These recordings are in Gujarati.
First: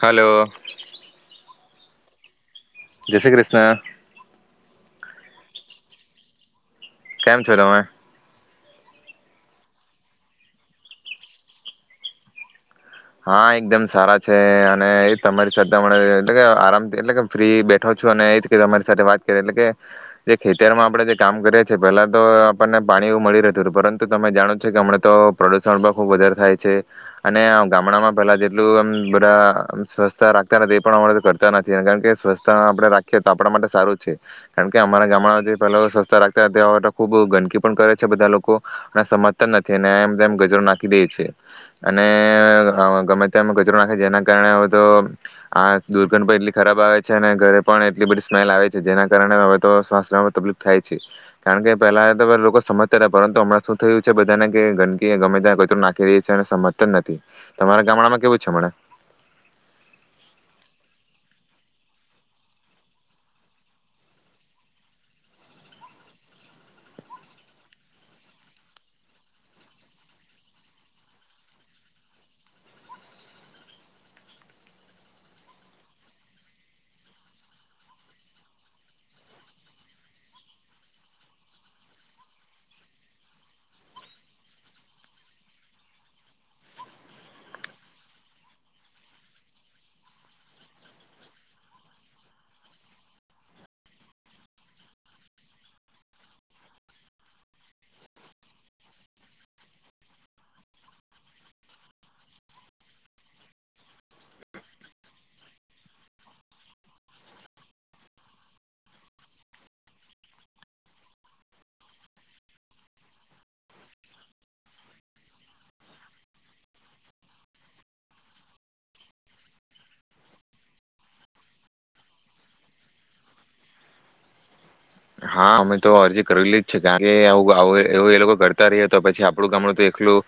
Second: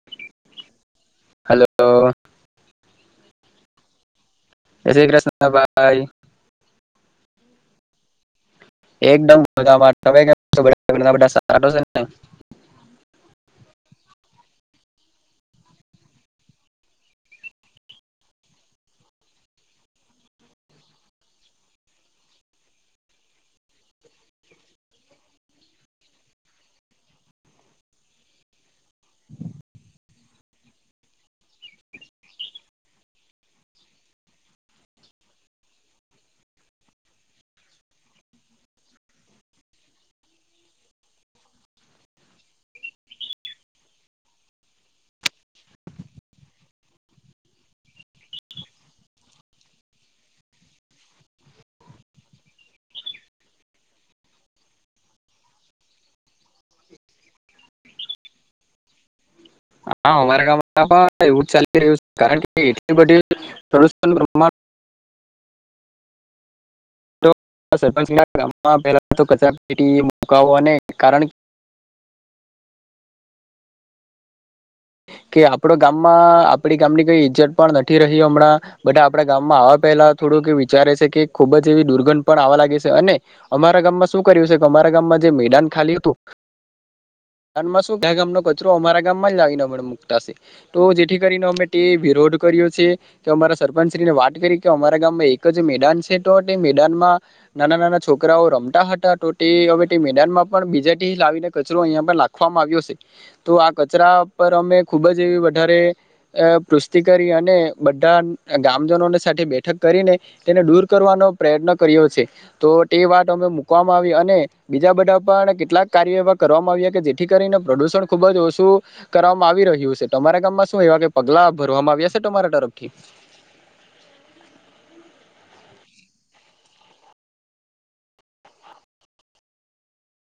હાલો. હાલો. જય શ્રી કૃષ્ણ શ્રી કૃષ્ણ ભાઈ. કેમ છો તમે? એકદમ મજામાં. તમે કેમ છો? ઘરના બધા સારા તો છે ને? હા એકદમ સારા છે અને એ તમારી સાથે હમણાં એટ કે આરામ એટલે કે ફ્રી બેઠો છું અને એ જ કે તમારી સાથે વાત કરીએ. એટલે કે જે ખેતરમાં આપણેે જે કામ કરીએ છેએ પેલા તો આપણને પાણી એવું મળી રહેતું. પરંતુ તમે જાણો છો કે હમણા તો પ્રદુષણ પણ ખુબ વધારે થાય છે અને ગામડામાં પહેલા જેટલું આમ બધા સ્વચ્છતા રાખતા નથી એ પણ હમણાં કરતા નથી કારણ કે સ્વચ્છતા આપણે રાખીએ તો આપણા માટે સારું છે. કારણ કે અમારા ગામડામાં જે પહેલા સ્વચ્છતા રાખતા હતા તે ખૂબ ગંદકી પણ કરે છે બધા લોકો અને સમજતા નથી અને એમ તેમ કચરો નાખી દે છે અને ગમે ત્યાં કચરો નાખે છે જેના કારણે હવે તો આ દુર્ગંધ એટલી ખરાબ આવે છે અને ઘરે પણ એટલી બધી સ્મેલ આવે છે. જેના કારણે હવે તો શ્વાસ તકલીફ થાય છે કારણ કે પહેલા તો લોકો સમજતા હતા પરંતુ હમણાં શું થયું છે બધાને કે ગંદકી ગમે ત્યાં કચરો નાખી રહી છે અને સમજતા જ નથી. તમારા ગામડામાં કેવું છે હમણાં? હા અમારા ગામમાં પણ એવું જ ચાલી રહ્યું છે કારણ કે એટલી બધી [inaudible] કચરાપેટી મુકવો ને કારણ કે આપડ ગામમાં આપડી ગામની કઈ ઈજ્જત પણ નથી રહી હમણાં. બધા આપડા ગામમાં આવવા પહેલા થોડુંક વિચારે છે કે ખુબ જ એવી દુર્ગંધ પણ આવા લાગે છે અને અમારા ગામમાં શું કર્યું છે કે અમારા ગામમાં જે મેદાન ખાલી હતું. મેદાનમાં શું બીજા ગામનો કચરો અમારા ગામમાં જ આવીને તો જેથી કરીને અમે તે વિરોધ કર્યો છે કે અમારા સરપંચ શ્રીને વાત કરી કે અમારા ગામમાં એક જ મેદાન છે, તો તે મેદાનમાં નાના નાના છોકરાઓ રમતા હતા તો તે તે મેદાનમાં પણ બીજાથી લાવીને કચરો અહિયાં પણ લખવામાં આવ્યો છે. તો આ કચરા પર અમે ખૂબ જ એવી વધારે અ પુષ્ટિ કરી અને બધા ગામજનોની સાથે બેઠક કરીને તેને દૂર કરવાનો પ્રયત્ન કર્યો છે. તો તે વાત અમે મૂકવામાં આવી અને બીજા બધા પણ કેટલાક કાર્યો એવા કરવામાં આવ્યા કે જેથી કરીને પ્રદુષણ ખૂબ જ ઓછું કરવામાં આવી રહ્યું છે. તમારા ગામમાં શું એવા કે પગલા ભરવામાં આવ્યા છે તમારા તરફથી? હા અમે તો અરજી કરેલી જ છે કારણ કે આવ એવું એ લોકો કરતા રહીએ તો પછી આપડું ગામડું તો એકલું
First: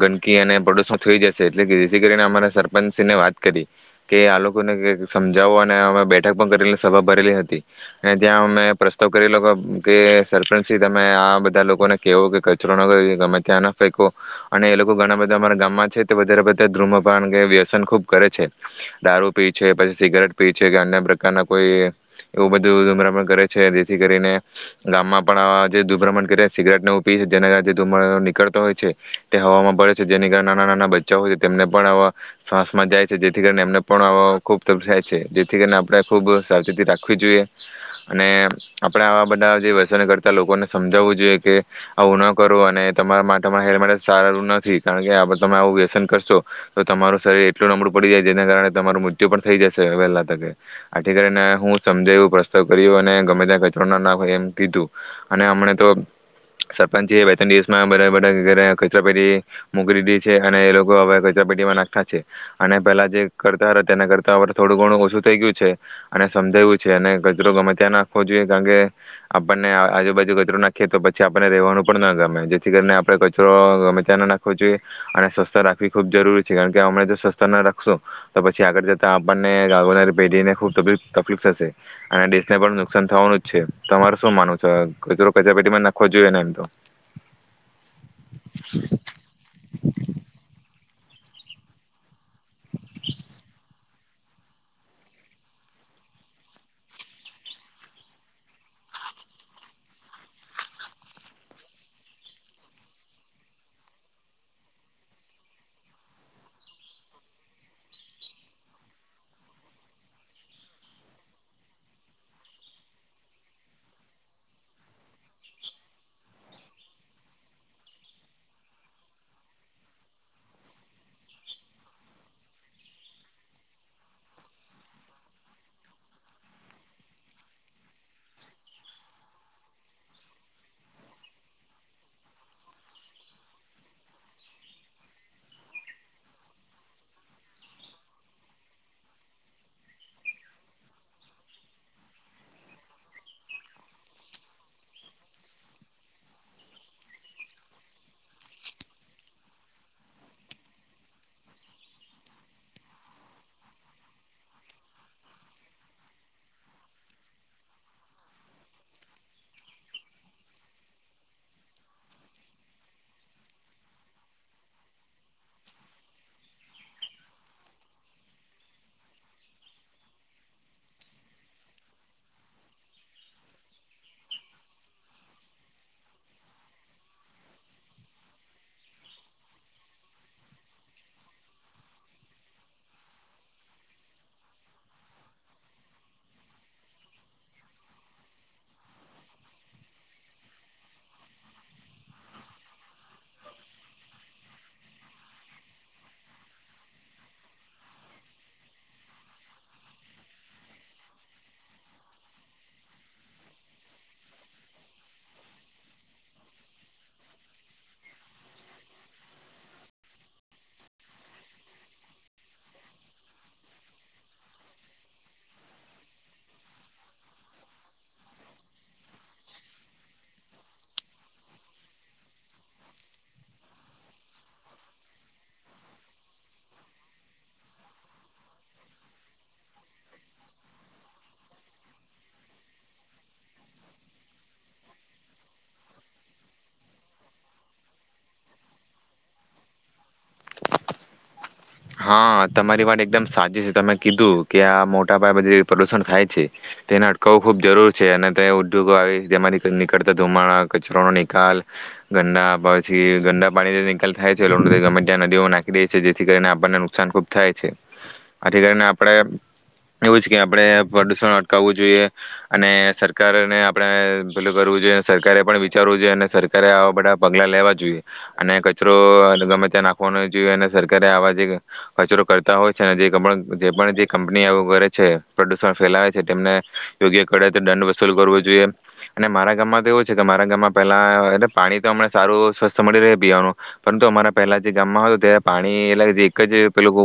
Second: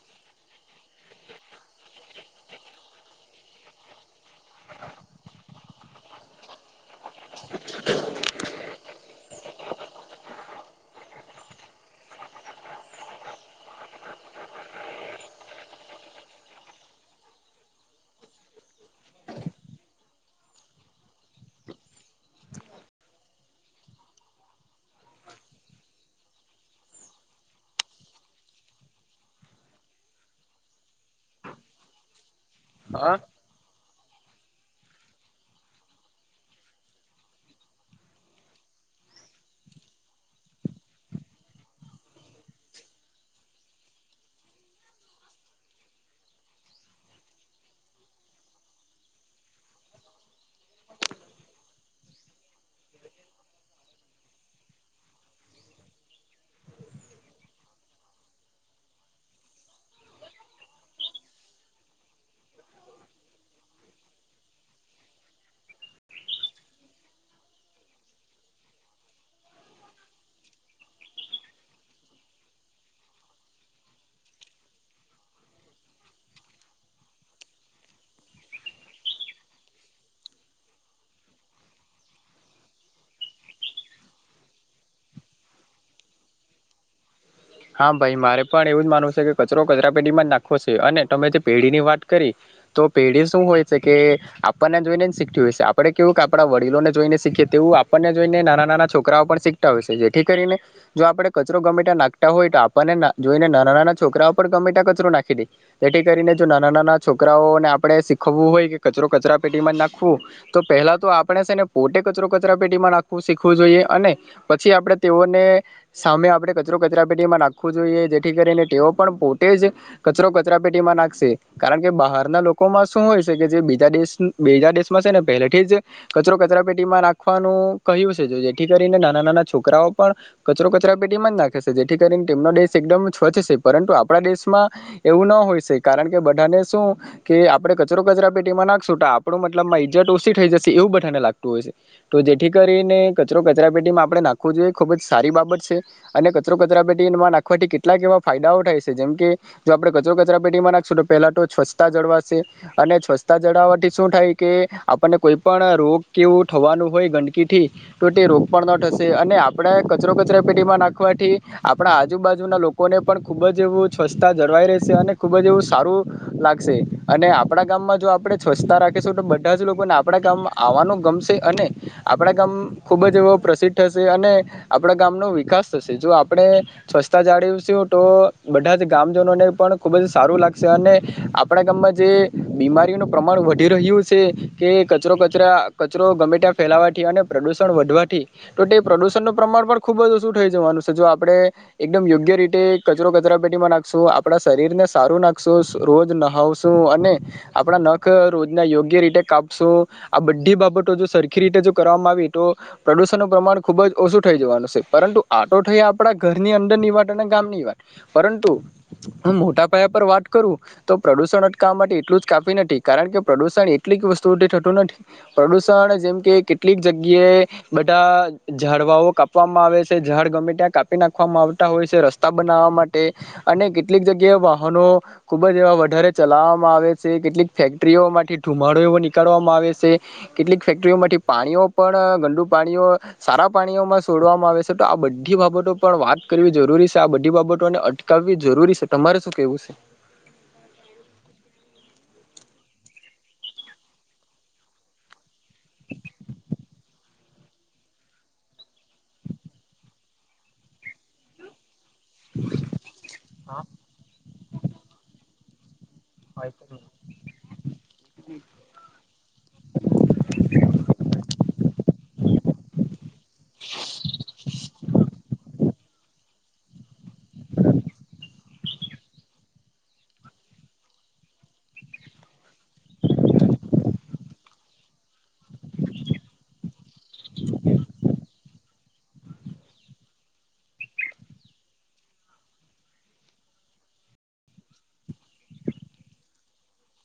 ગંદકી અને પડોશમાં થઈ જશે એટલે જેથી કરીને અમારા સરપંચશ્રીને વાત કરી કે આ લોકોને સમજાવો અને અમે બેઠક પણ કરેલી સભા ભરેલી હતી અને ત્યાં અમે પ્રસ તો કરી કે સરપંચથી તમે આ બધા લોકોને કેહવો કે કચરો ના કર ગમે ત્યાં ના ફેંકો અને એ લોકો ઘણા બધા અમારા ગામમાં છે વધારે ધૂમપાન કે વ્યસન ખુબ કરે છે દારૂ પી છે પછી સિગારેટ પી છે કે અન્ય પ્રકાર ના કોઈએ એવું બધું ધૂમ્રપાન કરે છે. જેથી કરીને ગામમાં પણ આવા જે દુભ્રમણ કર્યા સિગરેટી છે જેના કારણે ધુમાડો નીકળતો હોય છે તે હવામાં પડે છે જેને કારણે નાના નાના બચ્ચા હોય છે તેમને પણ આવા શ્વાસ માં જાય હા છે. જેથી કરીને એમને પણ ખૂબ તપ થાય છે. જેથી કરીને આપણે ખૂબ સાવચેતી રાખવી જોઈએ અને આપણે આવા બધા જે વ્યસન કરતા લોકોને સમજાવવું જોઈએ કે આવું ના કરો અને તમારા માટેરા હેલ્થ માટે સારું નથી. કારણ કે તમે આવું વ્યસન કરશો તો તમારું શરીર એટલું નબળું પડી જાય જેના કારણે તમારું મૃત્યુ પણ થઈ જશે વહેલા તકે. આથી કરી ને હું સમજાયું પ્રસ્તાવ કર્યો અને ગમે ત્યાં ક રો ના એમ કીધું અને હમને તો સરપંચ બે ત્રણ દિવસમાં બધા-બધા ઘરે કચરા પેટી મોક દી છે અને એ લોકો હવે કચરા પેટીમાં નાખતા છે અને પેલા જે કરતા હતા તેને કરતા થોડું ઘણું ઓછું થઈ ગયું છે અને સમજાવું છે અને કચરો ગમે ત્યાં નાખવો જોઈએ કારણ કે આપણને આજુબાજુ કચરો નાખીએ તો પછી આપણને રહેવાનું પણ ના ગમે જેથી કરીને આપણે કચરો ગમે ત્યાં ના નાખવો જોઈએ અને સ્વચ્છતા રાખવી ખૂબ જરૂરી છે. કારણ કે અમે જો સ્વચ્છતા ના રાખશું તો પછી આગળ જતા આપણને આવનાર પેઢીને ખૂબ તકલીફ થશે અને દેશને પણ નુકસાન થવાનું છે. તમારું શું માનવું છે કચરો કચરા પેટીમાં નાખવો જોઈએને એમ તો? હા ભાઈ મારે પણ એવું જ માનવું છે કે કચરો કચરા પેટીમાં જ નાખો છે અને તમે જે પેઢી ની વાત કરી તો પેઢી શું હોય છે કે આપણને જોઈને શીખતી હોય છે આપડે કેવું કે આપણા વડીલોને જોઈને શીખીએ તેવું આપણને જોઈને નાના નાના છોકરાઓ પણ શીખતા હોય છે જેથી કરીને જો આપણે કચરો ગમે ત્યાં નાખ તો આપને જોઈને નાના નાના છોકરાઓ પર ગમે ત્યાં કચરો નાખી દે તેથી કરીને જો નાના નાના છોકરાઓને આપણે શીખવવું હોય કે કચરો કચરા પેટીમાં નાખવું તો પહેલા તો આપણે છે ને પોતે કચરો કચરા પેટીમાં નાખવું શીખવું જોઈએ અને પછી આપણે તેઓને સામે આપણે કચરો કચરા પેટીમાં નાખવું જોઈએ જેથી કરીને તેઓ પણ પોતે જ કચરો કચરા પેટીમાં નાખશે કારણ કે બહારના લોકોમાં શું હોય છે કે જે બીજા દેશ બીજા દેશમાં છે ને પહેલેથી જ કચરો કચરા પેટીમાં નાખવાનું કહ્યું છે જેથી કરીને નાના નાના છોકરાઓ પણ કચરો કચરા પેટીમાં જ નાખ જેથી કરીને તેમનો દેશ એકદમ સ્વચ્છ છે પરંતુ આપણા દેશમાં એવું ના હોય છે કારણ કે બધાને શું કે આપણે કચરો કચરા પેટીમાં નાખશું તો આપણો મતલબમાં ઈજત ઓછી થઈ જશે એવું બધાને લાગતું હોય છે તો જેથી કરીને કચરો કચરા પેટીમાં આપણે નાખવું જોઈએ ખુબ જ સારી બાબત છે અને કચરો કચરાપેટીમાં નાખવાથી કેટલાક એવા ફાયદાઓ થાય છે જેમ કે જો આપણે કચરો કચરા પેટીમાં નાખીશું તો પહેલાં તો સ્વચ્છતા જળવાશે અને સ્વચ્છતા જળવવાથી શું થાય કે આપણને કોઈ પણ રોગ કેવું થવાનું હોય ગંદકીથી તો તે રોગ પણ ન થશે અને આપણે કચરો કચરાપેટીમાં નાખ ખવાથી આપણા આજુબાજુના લોકોને પણ ખૂબ જ એવું સ્વચ્છતા જળવાઈ રહેશે અને ખૂબ જ એવું સારું લાગશે અને આપણા ગામમાં જો આપણે સ્વચ્છતા રાખીશું તો બધા જ લોકોને આપણા ગામમાં આવવાનું ગમશે અને આપણા ગામ ખૂબ જ એવું પ્રસિદ્ધ થશે અને આપણા ગામનો વિકાસ થશે. જો આપણે સ્વચ્છતા જાળવીશું તો બધા જ ગામજનોને પણ ખૂબ જ સારું લાગશે અને આપણા ગામમાં જે બીમારીનું પ્રમાણ વધી રહ્યું છે કે કચરો કચરા કચરો ગમે ત્યાં ફેલાવવાથી અને પ્રદુષણ વધવાથી તો તે પ્રદુષણનું પ્રમાણ પણ ખૂબ જ ઓછું થઈ જવાનું છે. જો આપણે એકદમ યોગ્ય રીતે કચરો કચરા પેટીમાં નાખશું, આપણા શરીરને સારું નાખશું, રોજ નહાવશું અને આપણા નખ રોજને યોગ્ય રીતે કાપશું. આ બધી બાબતો જો સરખી રીતે જો કરવામાં આવી તો પ્રદુષણનું પ્રમાણ ખૂબ જ ઓછું થઈ જવાનું છે. પરંતુ આટો થઈ આપણા ઘરની અંદર ની વાત અને ગામની વાત પરંતુ હું મોટા પાયા પર વાત કરું તો પ્રદુષણ અટકાવવા માટે એટલું જ કાફી નથી. કારણ કે પ્રદુષણ એટલીક વસ્તુઓથી થતું નથી પ્રદુષણ જેમ કે કેટલીક જગ્યાએ બધા ઝાડવાઓ કાપવામાં આવે છ છે, ઝાડ ગમે ત્યાં કાપી નાખવામાં આવતા હોય છે રસ્તા બનાવવા માટે અને કેટલીક જગ્યાએ વાહનો ખુબ જ એવા વધારે ચલાવવામાં આવે છે, કેટલીક ફેક્ટરીઓમાંથી ધુમાડો એવો નીકળવામાં આવે છે, કેટલીક ફેક્ટરીઓમાંથી પાણીઓ પણ ગંડુ પાણીઓ સારા પાણીઓમાં સોડવામાં આવે છ છે તો આ બધી બાબતો પણ વાત કરવી જરૂરી છે. આ બધી બાબતોને અટકાવવી જરૂરી છે તમારે શું કેવું છે? હા તમારી વાત એકદમ સાચી છે. તમે કીધું કે આ મોટા પાયેમાં જે પ્રદૂષણ થાય છે તેને અટકાવવું ખૂબ જરૂર છે અને તે ઉદ્યોગો આવે જેમાંથી નીકળતા ધુમાડા કચરોનો નિકાલ ગંદા પછી ગંડા પાણી નિકાલ થાય છે એ ગમે ત્યાં નદીઓ નાખ દે છે જેથી કરીણે આપ અને નુકસાન ખૂબ થાય. છે. આથી કરીને આપડે એવું જ કે, આપડે પ્રડુષણ અટકાવવું જોઈએ. અને સરકારને આપડે પેલું કરવું જોઈએ. સરકારે પણ વિચ ચારવું જોઈએ. અને સરકારે આવા બધા પગલા લેવા જોઈએ. અને કચરો અ ન ગમે ત્યાં નાખવો ન જોઈએ. અને સરકારે આવા જે કચરો કરતા હોય છે. અને જે ગમન જે પણ જે કંપની આવુ કરે છે, પ્રડુષણ ફેલાવે છે. તેમને યોગ્ય કડે તે દંડ વસૂલ કરવો જોઈએ. અને મારા ગામમાં તો એવું છે કે, મારા ગામમાં પહેલા એટ પાણી તો અમને સારું સ્વસ્થ મળી રહે પીવાનું. પરંતુ, અમારા પહેલા જે ગામમાં હત તે પાણી એટલે જે ક જે પેલું બો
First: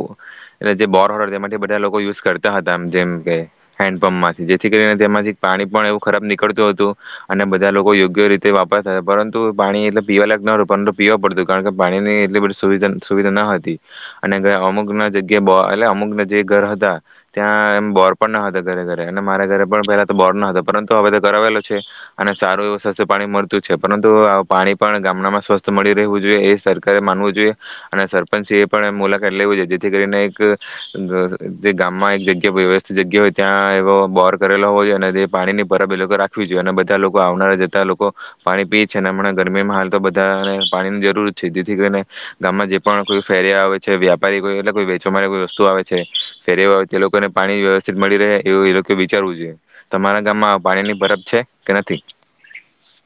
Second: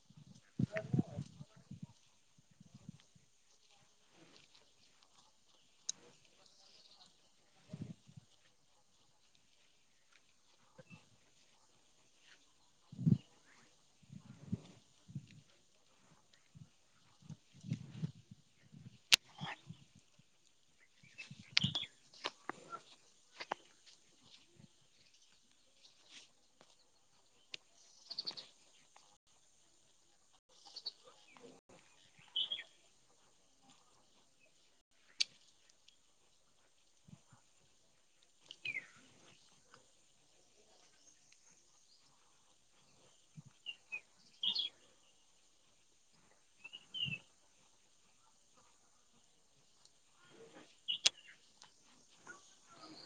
એ જે બોર હોય તેમાંથી બધા લોકો યુઝ કરતા હતા. જેમ કે, હેન્ડપંપમાંથી જેથી કરીને તેમાંથી પાણી પણ એવું ખરાબ નીકળતું હતું. અને બધા લોકો યોગ્ય રીતે વાપરતા હતા. પરંતુ, પાણી એટલે પીવા લયક ન હતું. પરંતુ પીવા પડતું. કારણ કે, પાણીની એટલી બધી સુવિધા સુવિઘા ન હતી. અને કે અમુક ના જગ્યાએ બ એટલે અમુક ના જે ઘર હતા ત્યાં, એમ બોર પણ ના હતા ઘરે ઘરે. અને મારા ઘરે પણ પહેલા તો બોર ન હતો. પરંતુ, હવે તો કરાવેલું છે. અને સારું એવું સ્વસ્થ પાણી મળતું જ છે. પરંતુ અ પાણી પણ ગામડામાં સ્વસ્થ મળી રહેવું જોઈએ. એ સરકારે માનવું જોઈએ, અને સરપંચ સિ એ પણ મુલા હેલ લેવું જોઈએ. જેથી કરીને એક ગ ગ જે ગામમાં એક જગ્યા વ્યવસ્થિ જગ્યા હોય, ત્યાં એવો બોર કરેલો હોવો જોયે અને તે પાણીની પરબ એ લોકો રાખવી જોઈએ. અને બધા લોકો આવનારા જતા લોકો પાણી પી છે. અને હમણાં ગરમીમાં હાલ તો બધાને પાણીન જરૂર છે, જેથી કરીને ગામમાં જે પણ કોઈ ફેરિયા આવે છે. વ્યાપારી કોઈ એટલે કોઈ વેચવા માટે કોઈ વસ્તુ આવે છે. ફેરીયો આવે તે લોકોને પાણી વ્યવસ્થિત મળી રહે. એવું એ લોકો વિચારવું જોઈએ. તમારા ગામમાં પાણીની પરબ છે કે નથી?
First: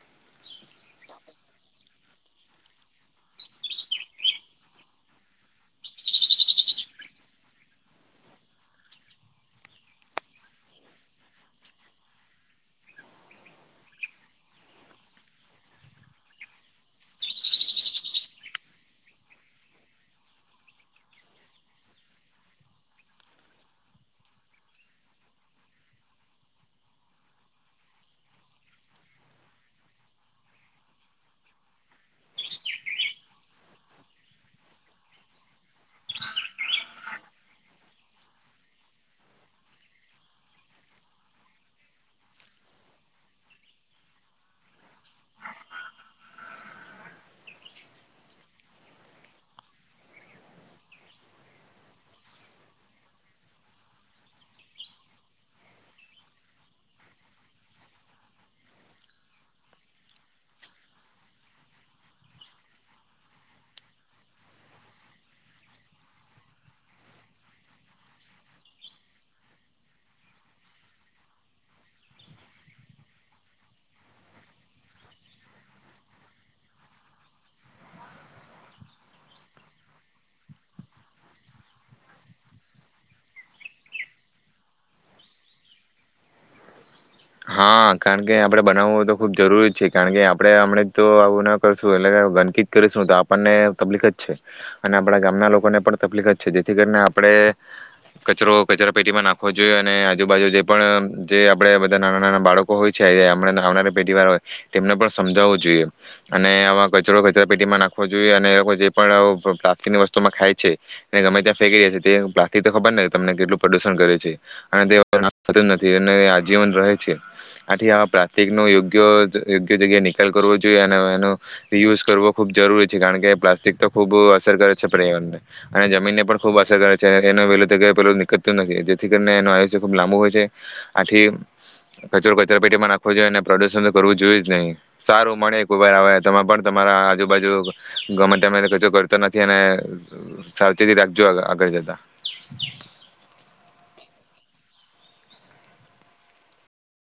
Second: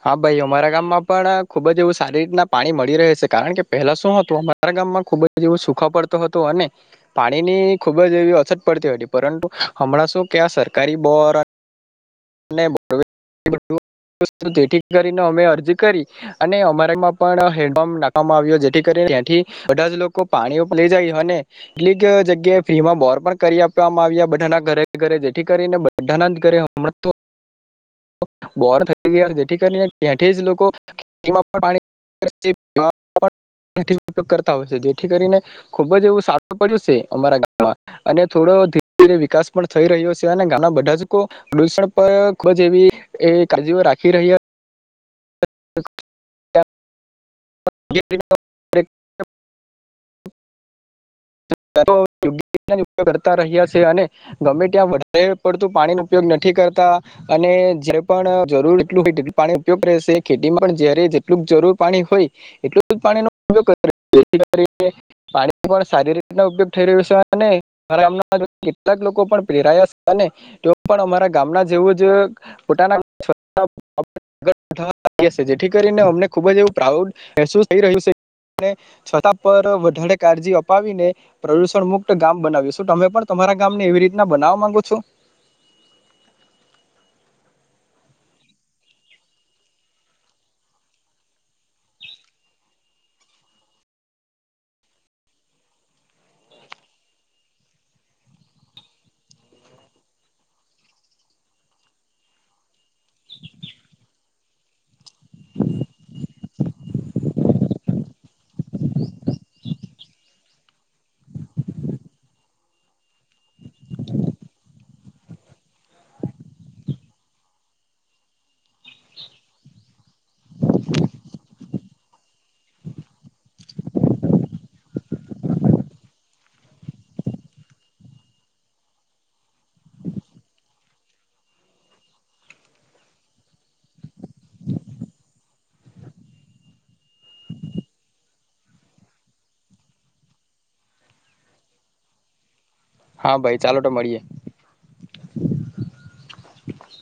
હા ભઈ, અમારા ગામમાં પણ ખુબ જ એવું સારી રીતના પાણી મળી રહે સે. કારણ કે પહેલા શું હતું અમારા ગામમાં ખુબ જ એવું સુખો પડતો હતો. અને પાણીની ખુબ જ એવી અછત પડતી હતી. પરંતુ હમણાં શું ક્યાં સરકારી બોર [unintelligible] ખેતી કરીને અમે અરજી કરી. અને અમારામાં પણ હેન્ડપંપ નાખવામાં આવ્યો. જેથી કરીને ત્યાંથી બધા જ લોકો પાણી ઉપ લઇ જાય. અને ટલીક જગ્યાએ ફ્રી માં બોર પણ કરી આપવામાં આવ્યા. બધાના ઘરે-ઘરે. જેથી કરીને બધાના જ ઘરે [unintelligible] બોર થઈ ગ્યા. જેથી કરીને ત્યાંથી જ લોકો તીમાં પણ પાણી [unintelligible] કરતા હોય છે. જેથી કરીને ખુબ જ એવું સારું પડ્યું સે, અમારા ગામમાં. અને થોડો ધીરે ધીરે વિકાસ પણ થઈ રહ્યો સે. અને ગામના બધા જ કો દુષણ પર ખૂબ જ જેવી એ કાળજીઓ રાખી રહ્યા [unintelligible] [unintelligible] કરતા રહ્યા સે. અને ગમે ત્યાં વધારે પડતું પાણીનો ઉપયોગ નથી કરતા. અને જ્યારે પણ જરૂર એટલું [unintelligible] પાણી ઉપયોગ કરીએ સીએ. ખેતીમાં પણ જ્યારે જેટલું જરૂર પાણી હોય એટલું જ પાણીનો યોગ [unintelligible] પાણી પણ શારીરિક ઉપયોગ થઈ રહ્યો સ, અને [unintelligible] કેટલાક લોકો પણ પ્રેરાયા અને [unintelligible] તેઓ પણ અમારા ગામના જેવું જ પોતાના [unintelligible] સે. જેથી કરીન અમે ખુબ જ એવું પ્રાઉડ મેહસૂસ થઈ રહ્યું સે. અને [unintelligible] છતાં પર વધારે કાળજી અપાવીને પ્રદુષણ મુક્ત ગામ બનાવ્યું. શું તમે પણ, તમારા ગામને એવી રીતના બનાવા માંગો છો? હા, કારણ કે આપડે બનાવવું હોય તો ખુબ જરૂરી છે. કારણ કે, આપણે હમણે તો આવું ના કરશું. એટલે ગંદકી કરીશું. તો આપણને તબલીક જ છે. અને આપડા ગામના લોકોને પણ તપલીક જ છે. જેથી કરીને આપડે કચરો કચરા પેટીમાં નાખવો જોઈએ. અને આજુબાજુ જે પણ જે આપણે બ ત્યાં નાના નાના બાળકો હોય છે. આયા અમણે ન આવનારી પેઢીવાળા હોય. તેમને પણ સમજાવવું જોઈએ. અને આવા કચરો કચરાપેટીમાં નાખવો જોઈએ. અને અવ જે પણ આવો ક ટાકીને વસ્તુમાં ખાય છે, ને ગમે ત્યાં ફેંકી દે છે જે બાકી તો ખબર નઈ તમને કેટલું પ્રડુષણ કરે છે. અને તે [unintelligible] નથી અને આજ જીવન રહે છે. આથી, આ પ્લાસ્ટિકનો યોગ્ય જ યોગ્ય જગ્યાએ નિકાલ કરવો જોઈએ. અન એનો યુઝ કરવો ખુબ જરૂરી છે. કારણ કે પ્લાસ્ટિક તો ખુબ અસર કરે છે, પર્યાવરણને. અને જમીનને પણ ખૂબ અસર કરે છે. એનો વહેલી તકે પેલું નીકળતું નથી. જેથી કરીને એનું આયુષ્ય ખૂબ લાંબુ હોય છે. આથી કચરો કચરા પેટીમાં નાખવો જોઈએ. અને પ્રદુષણ તો કરવું જોઈએ જ નહી. સારું, મળે કો વાર આવે. તમે પણ તમારા આ આજુબાજુ ગમે ટાઈમે કચરો કરતા નથી, અને અ સાવચેતી રાખજો આ આગળ જતા. હા ભાઈ ચાલો તો મળીએ.